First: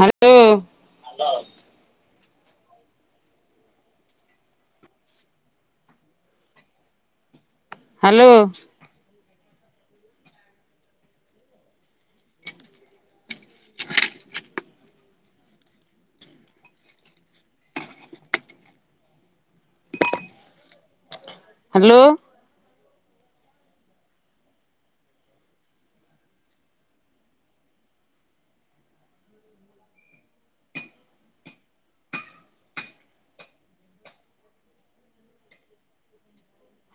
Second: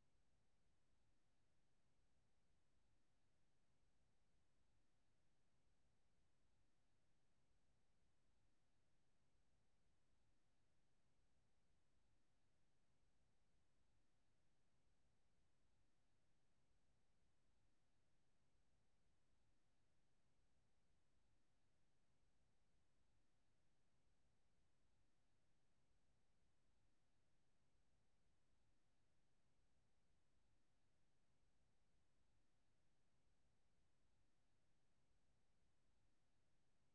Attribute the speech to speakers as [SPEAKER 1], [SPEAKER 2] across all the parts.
[SPEAKER 1] Hello. Hello. Hello.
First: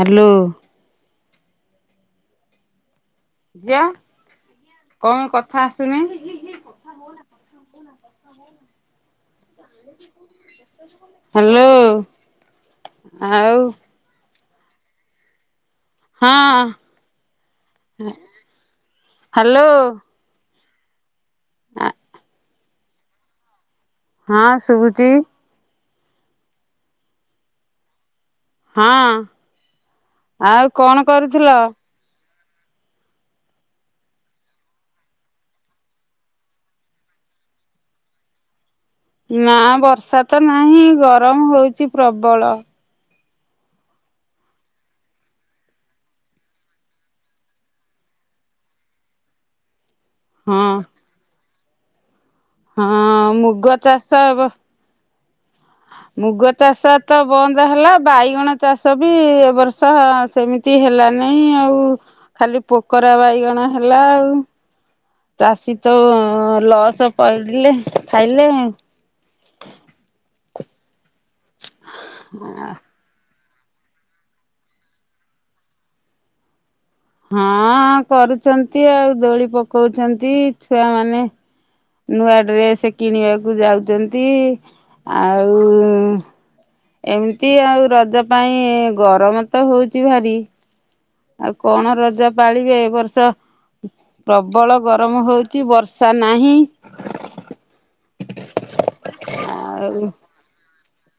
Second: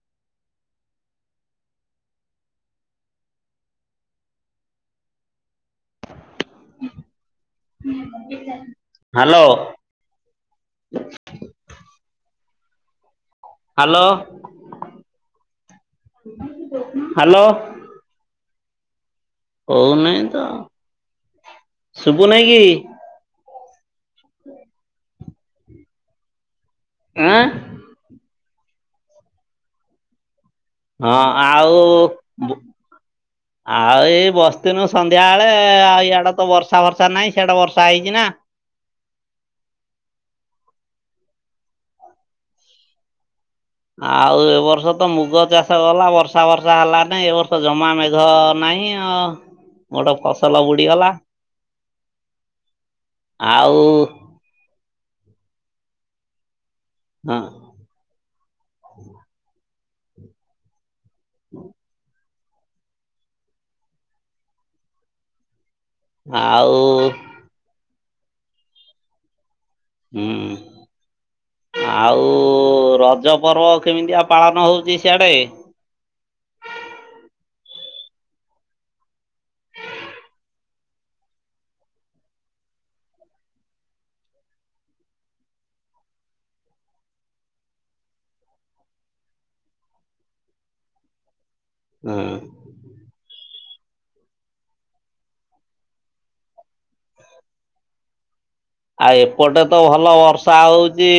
[SPEAKER 1] Hello. ଝିଅ କଁ କଥା ଆସୁନି।
[SPEAKER 2] ହାଲୋ।
[SPEAKER 1] [inaudible] ହାଲୋ ଆଉ।
[SPEAKER 2] ହାଲୋ
[SPEAKER 1] ହଁ
[SPEAKER 2] ହାଲୋ।
[SPEAKER 1] [inaudible] ହ୍ୟାଲୋ
[SPEAKER 2] ହଉ ନେଇ ତ ଶୁଭୁ ନେଇ କି।
[SPEAKER 1] ହଁ ଶୁଭୁଚି।
[SPEAKER 2] ଆଁ।
[SPEAKER 1] ହଁ ଆଉ। କଣ
[SPEAKER 2] ହଁ
[SPEAKER 1] କରୁଥିଲ?
[SPEAKER 2] ଆଉ ବୁ ଆଉ ଏଇ ବସିଥିନୁ ସନ୍ଧ୍ୟା ବେଳେ ଆଉ ଇଆଡେ ତ ବର୍ଷା ବର୍ଷା ନାହିଁ ସେଆଡେ ବର୍ଷା ହେଇଛି ନା।
[SPEAKER 1] ନା ବର୍ଷା ତ ନାହିଁ ଗରମ ହଉଛି ପ୍ରବଳ।
[SPEAKER 2] ଆଉ ଏ ବର୍ଷ ତ ମୁଗ ଚାଷ ଗଲା ବର୍ଷା ଫର୍ଷା ହେଲା ନି ଏ ବର୍ଷ ଜମା ମେଘ ନାହିଁ। ହଁ ଗୋଟେ ଫସଲ
[SPEAKER 1] ହଁ
[SPEAKER 2] ବୁଡିଗଲା।
[SPEAKER 1] ହଁ ମୁଗ
[SPEAKER 2] ଆଉ
[SPEAKER 1] ଚାଷ ବ ମୁଗ ଚାଷ ତ
[SPEAKER 2] ହଁ
[SPEAKER 1] ବନ୍ଦ ହେଲା ବାଇଗଣ ଚାଷ ବି ଏବ ବର୍ଷ ସେମିତି ହେଲାନାହିଁ ଆଉ ଖାଲି ପୋକରା ବାଇଗଣ ହେଲା ଆଉ। ଚାଷୀ ତ
[SPEAKER 2] ଆଉ
[SPEAKER 1] ଲସ ପଇଡିଲେ ଖାଇଲେ।
[SPEAKER 2] ହୁଁ ଆଉ ରଜ ପର୍ବ କେମିତିଆ ପାଳନ ହେଉଚି ସିଆଡେ?
[SPEAKER 1] ହଁ କରୁଚନ୍ତି ଆଉ ଦୋଳି ପକଉଚନ୍ତି ଛୁଆମାନେ। ନୂଆ ଡ୍ରେସ କିଣିବାକୁ ଯାଉଛନ୍ତି। ଆଉ ଏମିତି ଆଉ ରଜ ପାଇଁ ଗରମ ତ ହଉଛି ଭାରି। ଆଉ କଣ ରଜ
[SPEAKER 2] ହୁଁ।
[SPEAKER 1] ପାଳିବେ ଏ ବର୍ଷ। ପ୍ରବଳ ଗରମ ହଉଚି ବର୍ଷା ନାହିଁ।
[SPEAKER 2] ଆଉ ଏପଟେ ତ
[SPEAKER 1] ଆଉ
[SPEAKER 2] ଭଲ ବର୍ଷା ହଉଚି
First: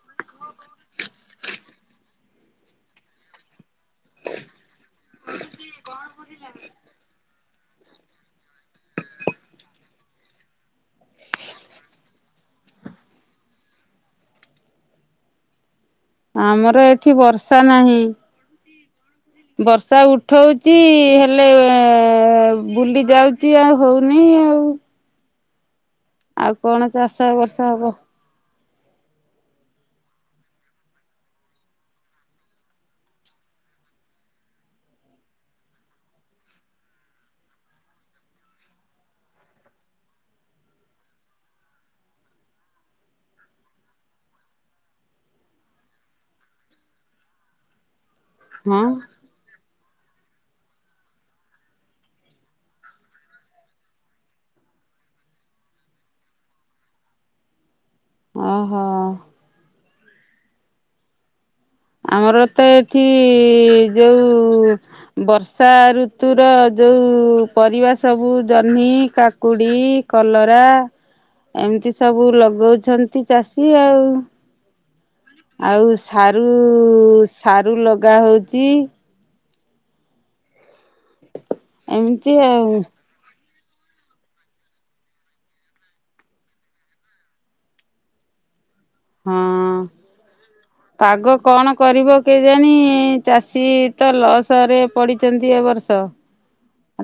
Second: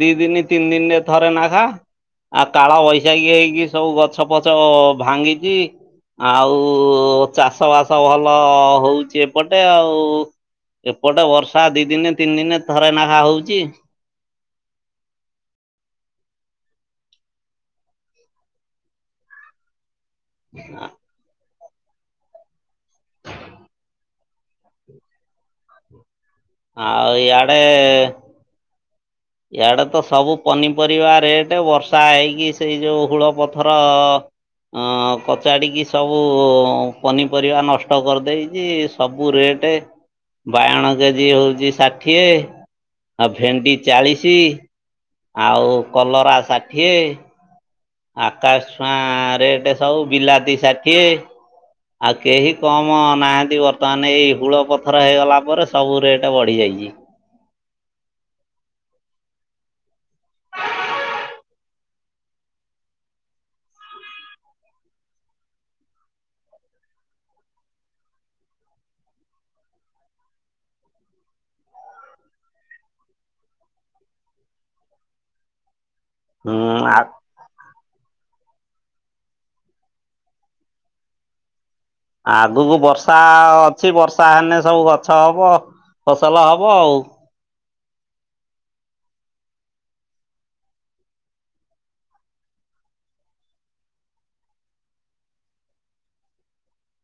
[SPEAKER 2] ଦି ଦିନି ତିନି ଦିନରେ ଥରେ ନେଖା। ଆଉ କାଳ ବୈଶାଖୀ ହେଇକି ସବୁ ଗ ଛ ପଛ ଭାଙ୍ଗିଚି ଆଉ ଚାଷ ବାସ ଭଲ ହଉଚି ଏପଟେ ଆଉ। ଏପଟେ ବର୍ଷ ର୍ଷା ଦି ଦିନେ ତିନି ଦିନେ ଥରେ ନାଖା ହଉଚି।
[SPEAKER 1] ଆମର ଏଠି ବର୍ଷା ନାହିଁ। ବର୍ଷା ଉଠଉଚି ହେଲ ଲେ ବୁଲି ଯାଉଚି ଆଉ ହୋଉନେଇ ଆଉ। ଆଉ କଣ ଚାଷ
[SPEAKER 2] ଆଉ
[SPEAKER 1] ଏ ବର୍ଷ
[SPEAKER 2] ଇଆଡେ
[SPEAKER 1] ହବ
[SPEAKER 2] ଇଆଡେ ତ ସବୁ ପନିପରିବା ରେଟ। ବର୍ଷା ହେଇକି ସେଇ ଯୋଉ ହୁଳ ପଥର ଅଁ କଚାଡ଼ିକି ସବୁ ପନିପରିବା ନଷ୍ଟ କରିଦେଇଚି। ସବୁ ରେଟେ ବାଇଗଣ କେଜି ହୋଉଚି ଷାଠିଏ। ଆଉ ଭେଣ୍ଡି ଚାଳିଶି ଆଉ କଲରା ଷାଠିଏ ଆକାଶ
[SPEAKER 1] ହଁ
[SPEAKER 2] ଛୁଆଁ ରେଟ ସବୁ ବିଲାତି ଷାଠିଏ ‌ ଆଉ କେହି କମ ନାହାଁନ୍ତି ବର୍ତ୍ତମାନେ ଏଇ ହୁଳ ପଥର ହେଇଗଲା ପରେ ସବୁ ରେଟ୍ ବଢ଼ିଯାଇଚି।
[SPEAKER 1] ଓ ହୋ ଆମର ତ ଏଠି ଯୋଉ ବର୍ଷା ଋତୁର ଯୋଉ ପରିବା ସବୁ ଜହ୍ନି କାକୁଡି କଲରା ଏମିତି ସବୁ ଲଗଉଛନ୍ତି ଚାଷୀ ଆଉ ଆଉ ସାରୁ
[SPEAKER 2] ହୁଁ
[SPEAKER 1] ସାରୁ ଲଗା ହଉଚି। ଏମିତି ଆଉ
[SPEAKER 2] ଆବକୁ ବର୍ଷା ଅଛି ବର୍ଷା ହେଲେ ସବୁ ଗଛ ହବ ଫସଲ ହବ ଆଉ।
[SPEAKER 1] ହଁ।
[SPEAKER 2] [unintelligible]
[SPEAKER 1] ପାଗ କଣ କରିବ କେଜାଣି ଚାଷୀ ତ ଲସ ରେ ପଡିଚନ୍ତି ଏ ବର୍ଷ।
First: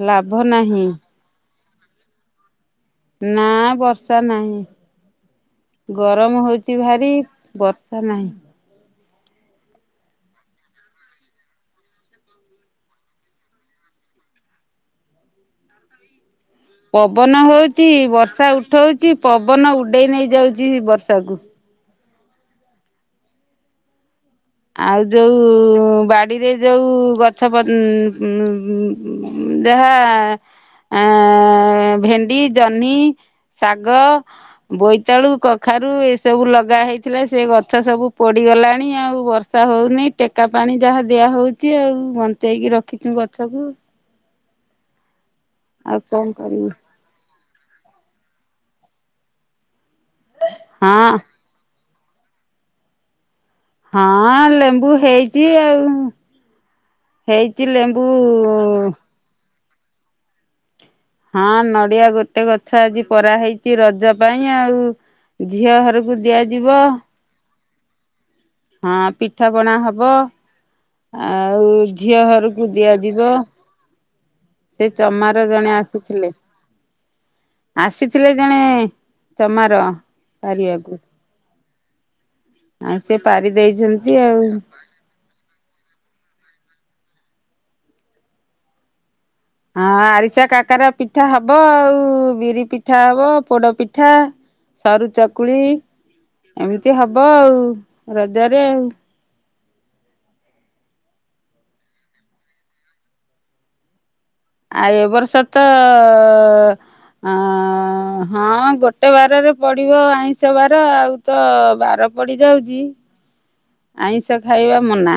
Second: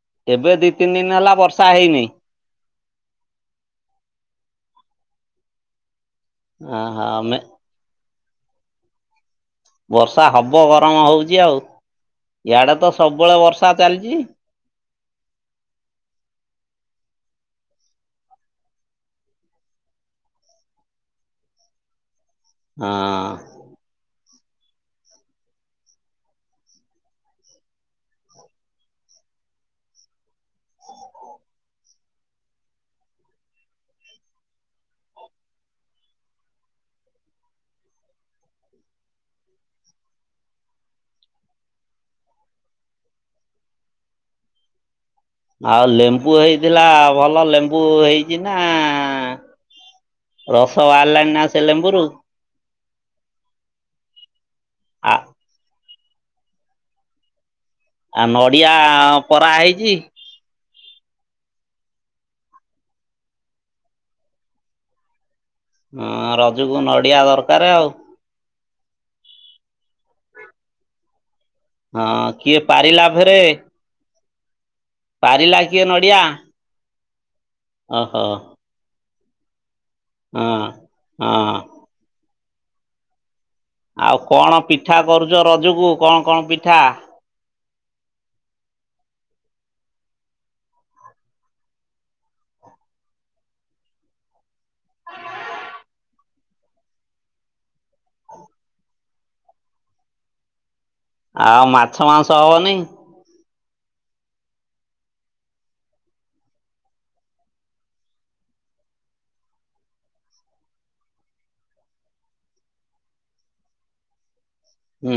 [SPEAKER 1] ଲାଭ
[SPEAKER 2] ଏବେ ଦି
[SPEAKER 1] ନାହିଁ।
[SPEAKER 2] ତିନି ଦିନି ହେଲା ବର୍ଷା ହେଇନି।
[SPEAKER 1] ନା ବର୍ଷା ନାହିଁ। ଗରମ ହୋଉଚି
[SPEAKER 2] ଓହୋ
[SPEAKER 1] ଭାରି
[SPEAKER 2] ମେ
[SPEAKER 1] ବର୍ଷ ତା ନାହିଁ
[SPEAKER 2] ବର୍ଷା ହବ ଗରମ ହୋଉଚି ଆଉ ଇଆଡେ ତ ସବୁବେଳେ ବର୍ଷା ଚାଲିଚି।
[SPEAKER 1] ପବନ ହୋଉଚି ବର୍ଷା ଉଠଉଚି ପବନ ଉଡେଇ ନେଇ ଯାଉଚି ବର୍ଷାକୁ।
[SPEAKER 2] ହଁ
[SPEAKER 1] ଆଉ ଯୋଉ ବାଡିରେ ଯୋଉ ଗଛ ପ ଉଁ ଜାହା ଆଁ ଭେଣ୍ଡି ଜହ୍ନି ଶାଗ ବୋଇତାଳୁ କଖାରୁ ଏ ସବୁ ଲଗା ହେଇଥିଲା ସେ ଗଛ ସବୁ ପୋଡିଗଲାଣି। ଆଉ ବଷ ର୍ଷା ହୋଉନି ଟେକା ପାଣି ଯାହା ଦିଆହଉଚି ଆଉ ବଞ୍ଚେଇକି ରଖିଚୁ ଗଛକୁ।
[SPEAKER 2] ଆଉ
[SPEAKER 1] କଣ
[SPEAKER 2] ଲେମ୍ବୁ
[SPEAKER 1] କରିବୁ?
[SPEAKER 2] ହେଇଥିଲା ଭଲ ଲେମ୍ବୁ ହେଇଚି ନା ରସ
[SPEAKER 1] ହଁ
[SPEAKER 2] ବାହାରିଲାଣି ନା ସେ ଲେମ୍ବୁରୁ?
[SPEAKER 1] ହଁ ଲେମ୍ବୁ
[SPEAKER 2] ଆ
[SPEAKER 1] ହେଇଚି ଆଉ ହେଇଚି ଲେମ୍ବ
[SPEAKER 2] ଆ ନଡିଆ ପରା ହେଇଚି।
[SPEAKER 1] ହଁ ନଡିଆ ଗୋଟେ ଗଛ ଆଜି ପରା ହେଇଚି ରଜ ପାଇଁ ଆଉ। ଝିଅ ଘରୁକୁ ଦିଆଯିବ।
[SPEAKER 2] ୟା ଦରକାର ଆଉ।
[SPEAKER 1] ହଁ ପିଠାପଣା ହବ। ଆଉ ଝିଅ
[SPEAKER 2] ହଁ କିଏ
[SPEAKER 1] ଘରୁକୁ
[SPEAKER 2] ପାରିଲା
[SPEAKER 1] ଦିଆଯିବ।
[SPEAKER 2] ଫେରେ
[SPEAKER 1] ତେ ଚମାର
[SPEAKER 2] ପାରିଲା
[SPEAKER 1] ଜଣେ
[SPEAKER 2] କିଏ ନଡ଼ିଆ
[SPEAKER 1] ଆସିଥିଲେ।
[SPEAKER 2] ଓହୋ
[SPEAKER 1] ଆସିଥିଲେ ଜଣେ ଚମାର।
[SPEAKER 2] ହଁ
[SPEAKER 1] ପାରିବାକୁ
[SPEAKER 2] ହଁ ହଁ।
[SPEAKER 1] ଆଉ ସିଏ ପାରି ଦେଇଛନ୍ତି ଆଉ।
[SPEAKER 2] ପିଠା କରୁଚ ରଜୁକୁ କଁ କଁ ପିଠା?
[SPEAKER 1] ହଁ ଆରିସା କାକାରା ପିଠା ହବ ଆଉ ବିରି ପିଠା ହବ ପୋଡ ପିଠା। ସରୁ ଚକୁଳି ଏମିତି ହବ ଆଉ ରଜରେ ଆଉ।
[SPEAKER 2] ଆଉ ମାଛ ମାଉଁସ ହବନି।
[SPEAKER 1] ଆଉ ଏ ବର୍ଷ ତ ଅଁ ହଁ ଗୋଟେ ବାରରେ ପଡିବ ଆଇଁଷ ବାର ଆଉ। ତ ବାର ପଡି ଯାଉଚି। ଆଇଁଷ ଖାଇବା ମନା।
[SPEAKER 2] ହୁଁ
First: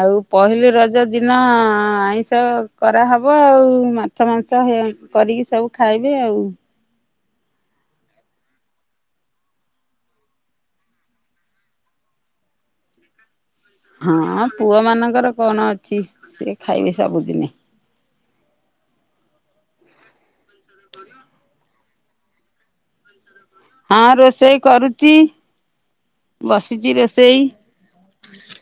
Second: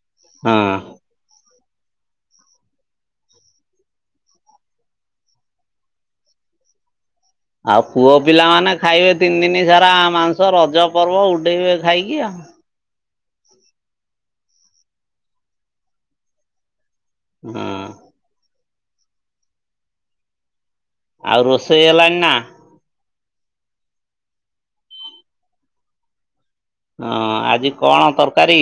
[SPEAKER 1] ଆଉ ପହିଲି
[SPEAKER 2] ହଁ।
[SPEAKER 1] ରଜ ଦିନ ଆଇଁଷ କରାହବ ଆଉ ମା ଛ ମାଂସ ହେଁ କରିକି ସବୁ ଖାଇବେ ଆଉ।
[SPEAKER 2] ଆଉ ପୁଅ ପିଲାମାନେ ଖାଇବେ ତିନି ଦିନି ସାରା ମାଉଁସ ରଜ ପର୍ବ ଉଡେଇବେ ଖାଇକି ଆଉ।
[SPEAKER 1] ହଁ ପୁଅମାନଙ୍କର କଣ ଅଛି ସିଏ ଖାଇବେ ସବୁଦିନେ।
[SPEAKER 2] ହଁ।
[SPEAKER 1] [inaudible]
[SPEAKER 2] ଆଉ ରୋଷେଇ ହେଲାଣି ନା?
[SPEAKER 1] ହଁ ରୋଷେଇ କରୁଚି ବସ୍
[SPEAKER 2] ଆଁ ଆଜି କଣ ତରକାରୀ?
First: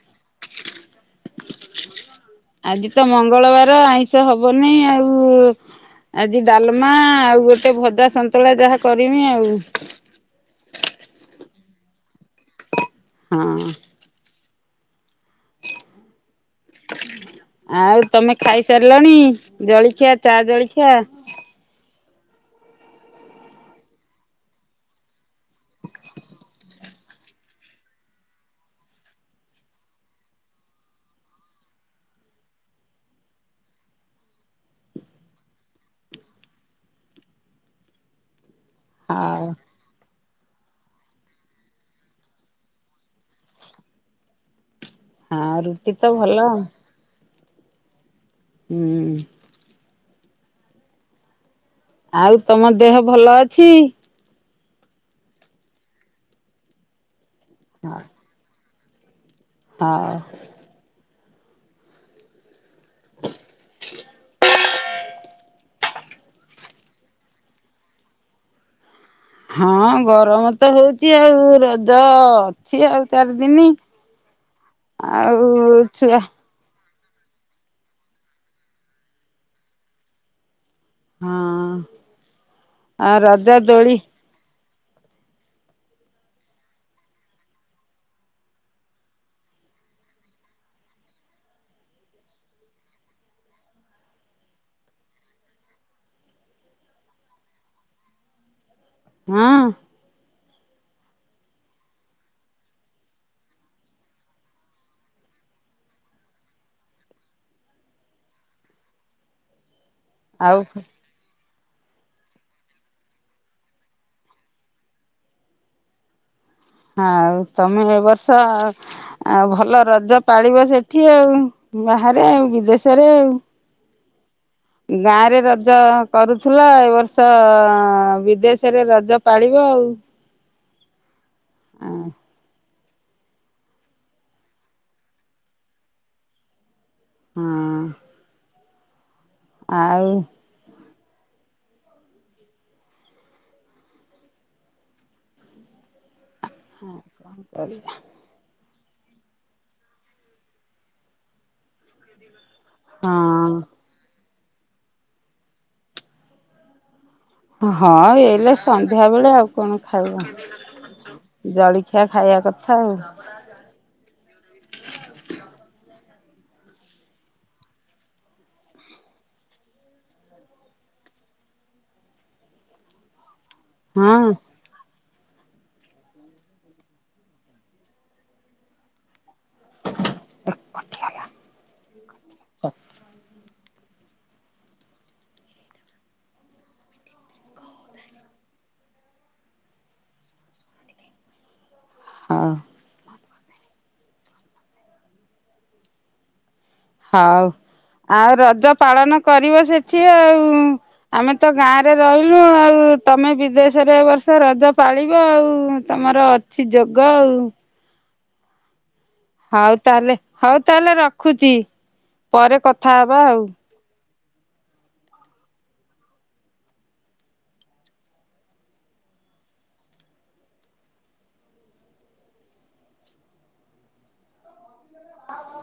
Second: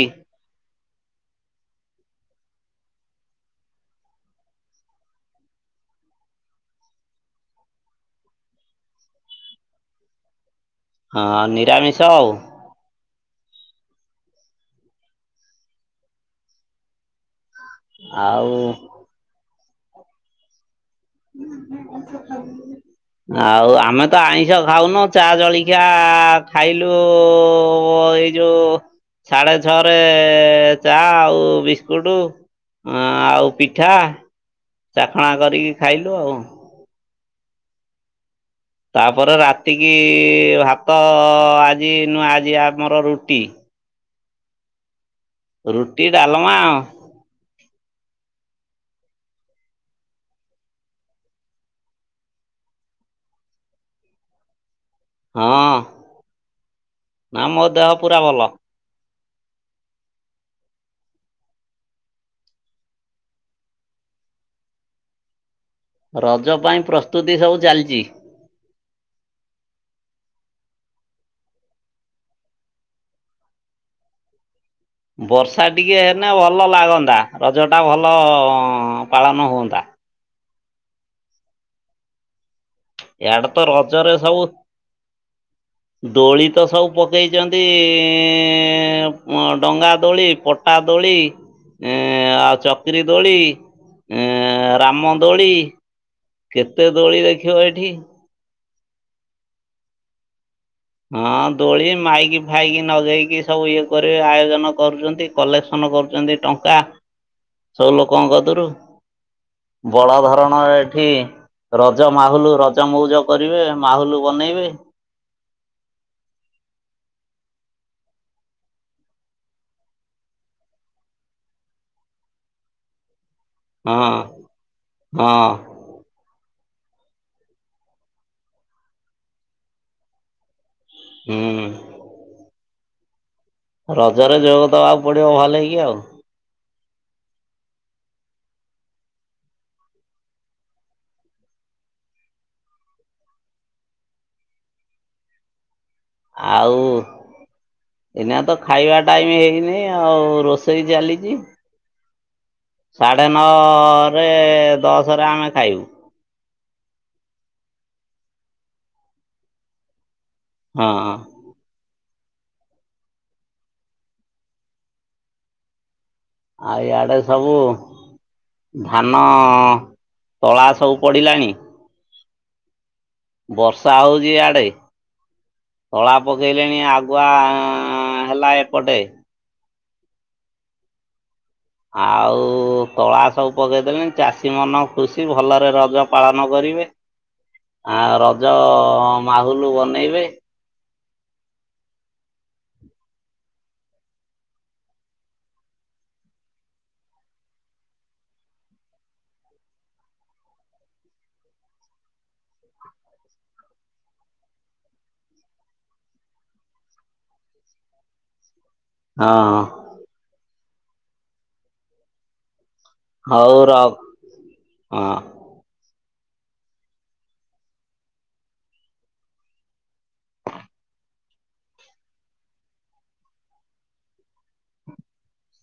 [SPEAKER 1] ଆଜି ତ ମଙ୍ଗଳବାର ଆଇଁଷ ହବ ନାଇଁ ଆଉ। ଆଜି ଡାଲମା ଆଉ ଗୋଟେ ଭଜା ସନ୍ତୁଳା ଯାହା କରିମି ଆଉ।
[SPEAKER 2] ହଁ ନିରାମିଷ ଆଉ।
[SPEAKER 1] ହଁ। ଆଉ ତମେ ଖାଇସାରିଲଣି ଜଳିଖିଆ ଚା ଜଳିଖିଆ।
[SPEAKER 2] [inaudible] ଆଉ ଆମେ ତ ଆଇଁଷ ଖାଉନୁ ଚା ଜଳିଖିଆ ଖାଇଲୁ ଏଇ ଯୋଉ ସାଡେ ଛଅରେ ଚା ଆଉ ବିସ୍କୁଟୁ। ଅଁ ଆଉ ପିଠା। ଚାଖଣା କରିକି ଖାଇଲୁ ଆଉ। ତାପରେ
[SPEAKER 1] ହଉ
[SPEAKER 2] ରାତିକି ଭାତ ଆଜି ନୁଅଁ ଆଜି ଆମର ରୁଟି।
[SPEAKER 1] ହଁ ତ
[SPEAKER 2] ରୁଟି
[SPEAKER 1] ଭଲ
[SPEAKER 2] ଡାଲମା।
[SPEAKER 1] ହୁଁ। ଆଉ ତମ ଦେହ ଭଲ ଅଛି?
[SPEAKER 2] ହଁ ନା ମୋ ଦେହ ପୁରା ଭଲ।
[SPEAKER 1] ହଉ। ହ [unintelligible]
[SPEAKER 2] ରଜ ପାଇଁ ପ୍ରସ୍ତୁତି ସବୁ ଚାଲିଚି।
[SPEAKER 1] ହଁ ଗରମ ତ ହଉଚି ଆଉ ରଜ ଅଛି ଆଉ ଚାରି ଦିନି। ଆଉ
[SPEAKER 2] ବର୍ଷା ଟିକେ
[SPEAKER 1] ଛୁଆ
[SPEAKER 2] ହେନେ ଭ ଲ ଲାଗନ୍ତା ରଜଟା ଭଲ ପାଳନ ହୁଅନ୍ତା।
[SPEAKER 1] ହଁ। ଆଉ ରଜ
[SPEAKER 2] ଇଆଡେ ତ
[SPEAKER 1] ଦୋଳି
[SPEAKER 2] ରଜରେ ସବୁ ଦୋଳି ତ ସବୁ ପକେଇଚନ୍ତି ମୋ ଡଙ୍ଗା ଦୋଳି ପ ଟା ଦୋଳି ଇଁ ଆଉ ଚକିରି ଦୋଳି। ଏ ରାମ ଦୋଳି। କେତେ ଦୋଳି ଦେଖିବ ଏଠି।
[SPEAKER 1] ହଁ।
[SPEAKER 2] ହଁ ଦୋଳି ମାଇକି ଫାଇକି ନଗେଇକି ସବୁ ଇଏ କର ଆୟୋଜନ କରୁଛନ୍ତି। କଲେକ୍ସନ କରୁଛନ୍ତି ଟଙ୍କା ସବୁ ଲୋକଙ୍କ ଗଦରୁ। ବଡ
[SPEAKER 1] ଆଉ
[SPEAKER 2] ଧରଣର ଏଠି ରଜ ମାହୁଲ ରଜ ମଉଜ କରିବେ ମାହୁଲ ବନେଇବେ।
[SPEAKER 1] ଆଉ ତମେ ଏ ବର୍ଷ ଆଉ ଭଲ ରଜ ପାଳିବ ସେଠି ଆଉ ବାହାରେ ଆଉ ବିଦେଶରେ ଆଉ।
[SPEAKER 2] ହଁ।
[SPEAKER 1] ଗାଁ ରେ
[SPEAKER 2] ହଁ
[SPEAKER 1] ରଜ କରୁଥିଲ, ଏ ବର୍ଷ ବିଦେଶରେ ରଜ ପାଳିବ ଆଉ।
[SPEAKER 2] ହୁଁ। ରଜରେ ଯୋଗ ଦବାକୁ ପଡିବ ଭଲେଇକି ଆଉ।
[SPEAKER 1] ହଁ। ଆଉ।
[SPEAKER 2] ଆଉ।
[SPEAKER 1] ହଁ
[SPEAKER 2] ଏଇନା ତ ଖାଇବା ଟାଇମ ହେଇନେଇ ଆଉ ରୋଷେଇ ଚାଲିଛି।
[SPEAKER 1] ଆଉ
[SPEAKER 2] ସାଢ଼େ ନଅରେ ଦଶରେ ଆମେ ଖାଇବୁ।
[SPEAKER 1] ହଁ ଏଲେ ସନ୍ଧ୍ୟା ବେଳେ ଆଉ କଣ ଖାଇବ।
[SPEAKER 2] ହଁ ହଁ।
[SPEAKER 1] ଜଳଖିଆ ଖାଇବା କଥା ଆଉ।
[SPEAKER 2] ଆ ଇଆଡେ ସବୁ ଧାନ ତଳା ସବୁ ପଡିଲାଣି। ବର୍ଷା
[SPEAKER 1] ହଁ
[SPEAKER 2] ହଉଚି ଇଆଡେ ତଳା ପକେଇଲେଣି ଆଗୁଆ ହେଲା ଏପଟେ
[SPEAKER 1] କଟିଗଲା
[SPEAKER 2] ଆଉ ତଳା ସବୁ ପକେଇଦେଲେଣି। ଚାଷୀ ମନ ଖୁସି ଭଲରେ ରଜ ପାଳନ କରିବେ। ଆ ରଜ ମାହୁଲ ବନେଇବେ।
[SPEAKER 1] ହଁ। ହଉ ଆଉ ରଜ ପାଳନ କରିବ ସେଠି ଆଉ। ଆମେ ତ ଗାଁରେ ରହିଲୁ ଆଉ ତମେ ବିଦେଶରେ ଏ ବର୍ଷ ରଜ ପାଳିବ ଆଉ ତମର ଅଛି ଯୋଗ ଆଉ।
[SPEAKER 2] ହଁ
[SPEAKER 1] ହଉ ତାହେଲେ ହଉ ତାହେଲେ ରଖୁଛି ପରେ କଥା ହବା। ଆଉ।
[SPEAKER 2] ହଉ ରଖ ହଁ।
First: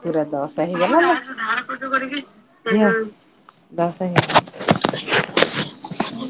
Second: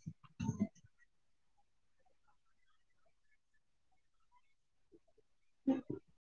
[SPEAKER 1] ପୁରା ଦଶ ହେଇଗଲା ଲୋ ଝିଅ ଦଶ ହେଇଗଲା।
[SPEAKER 2] [inaudible]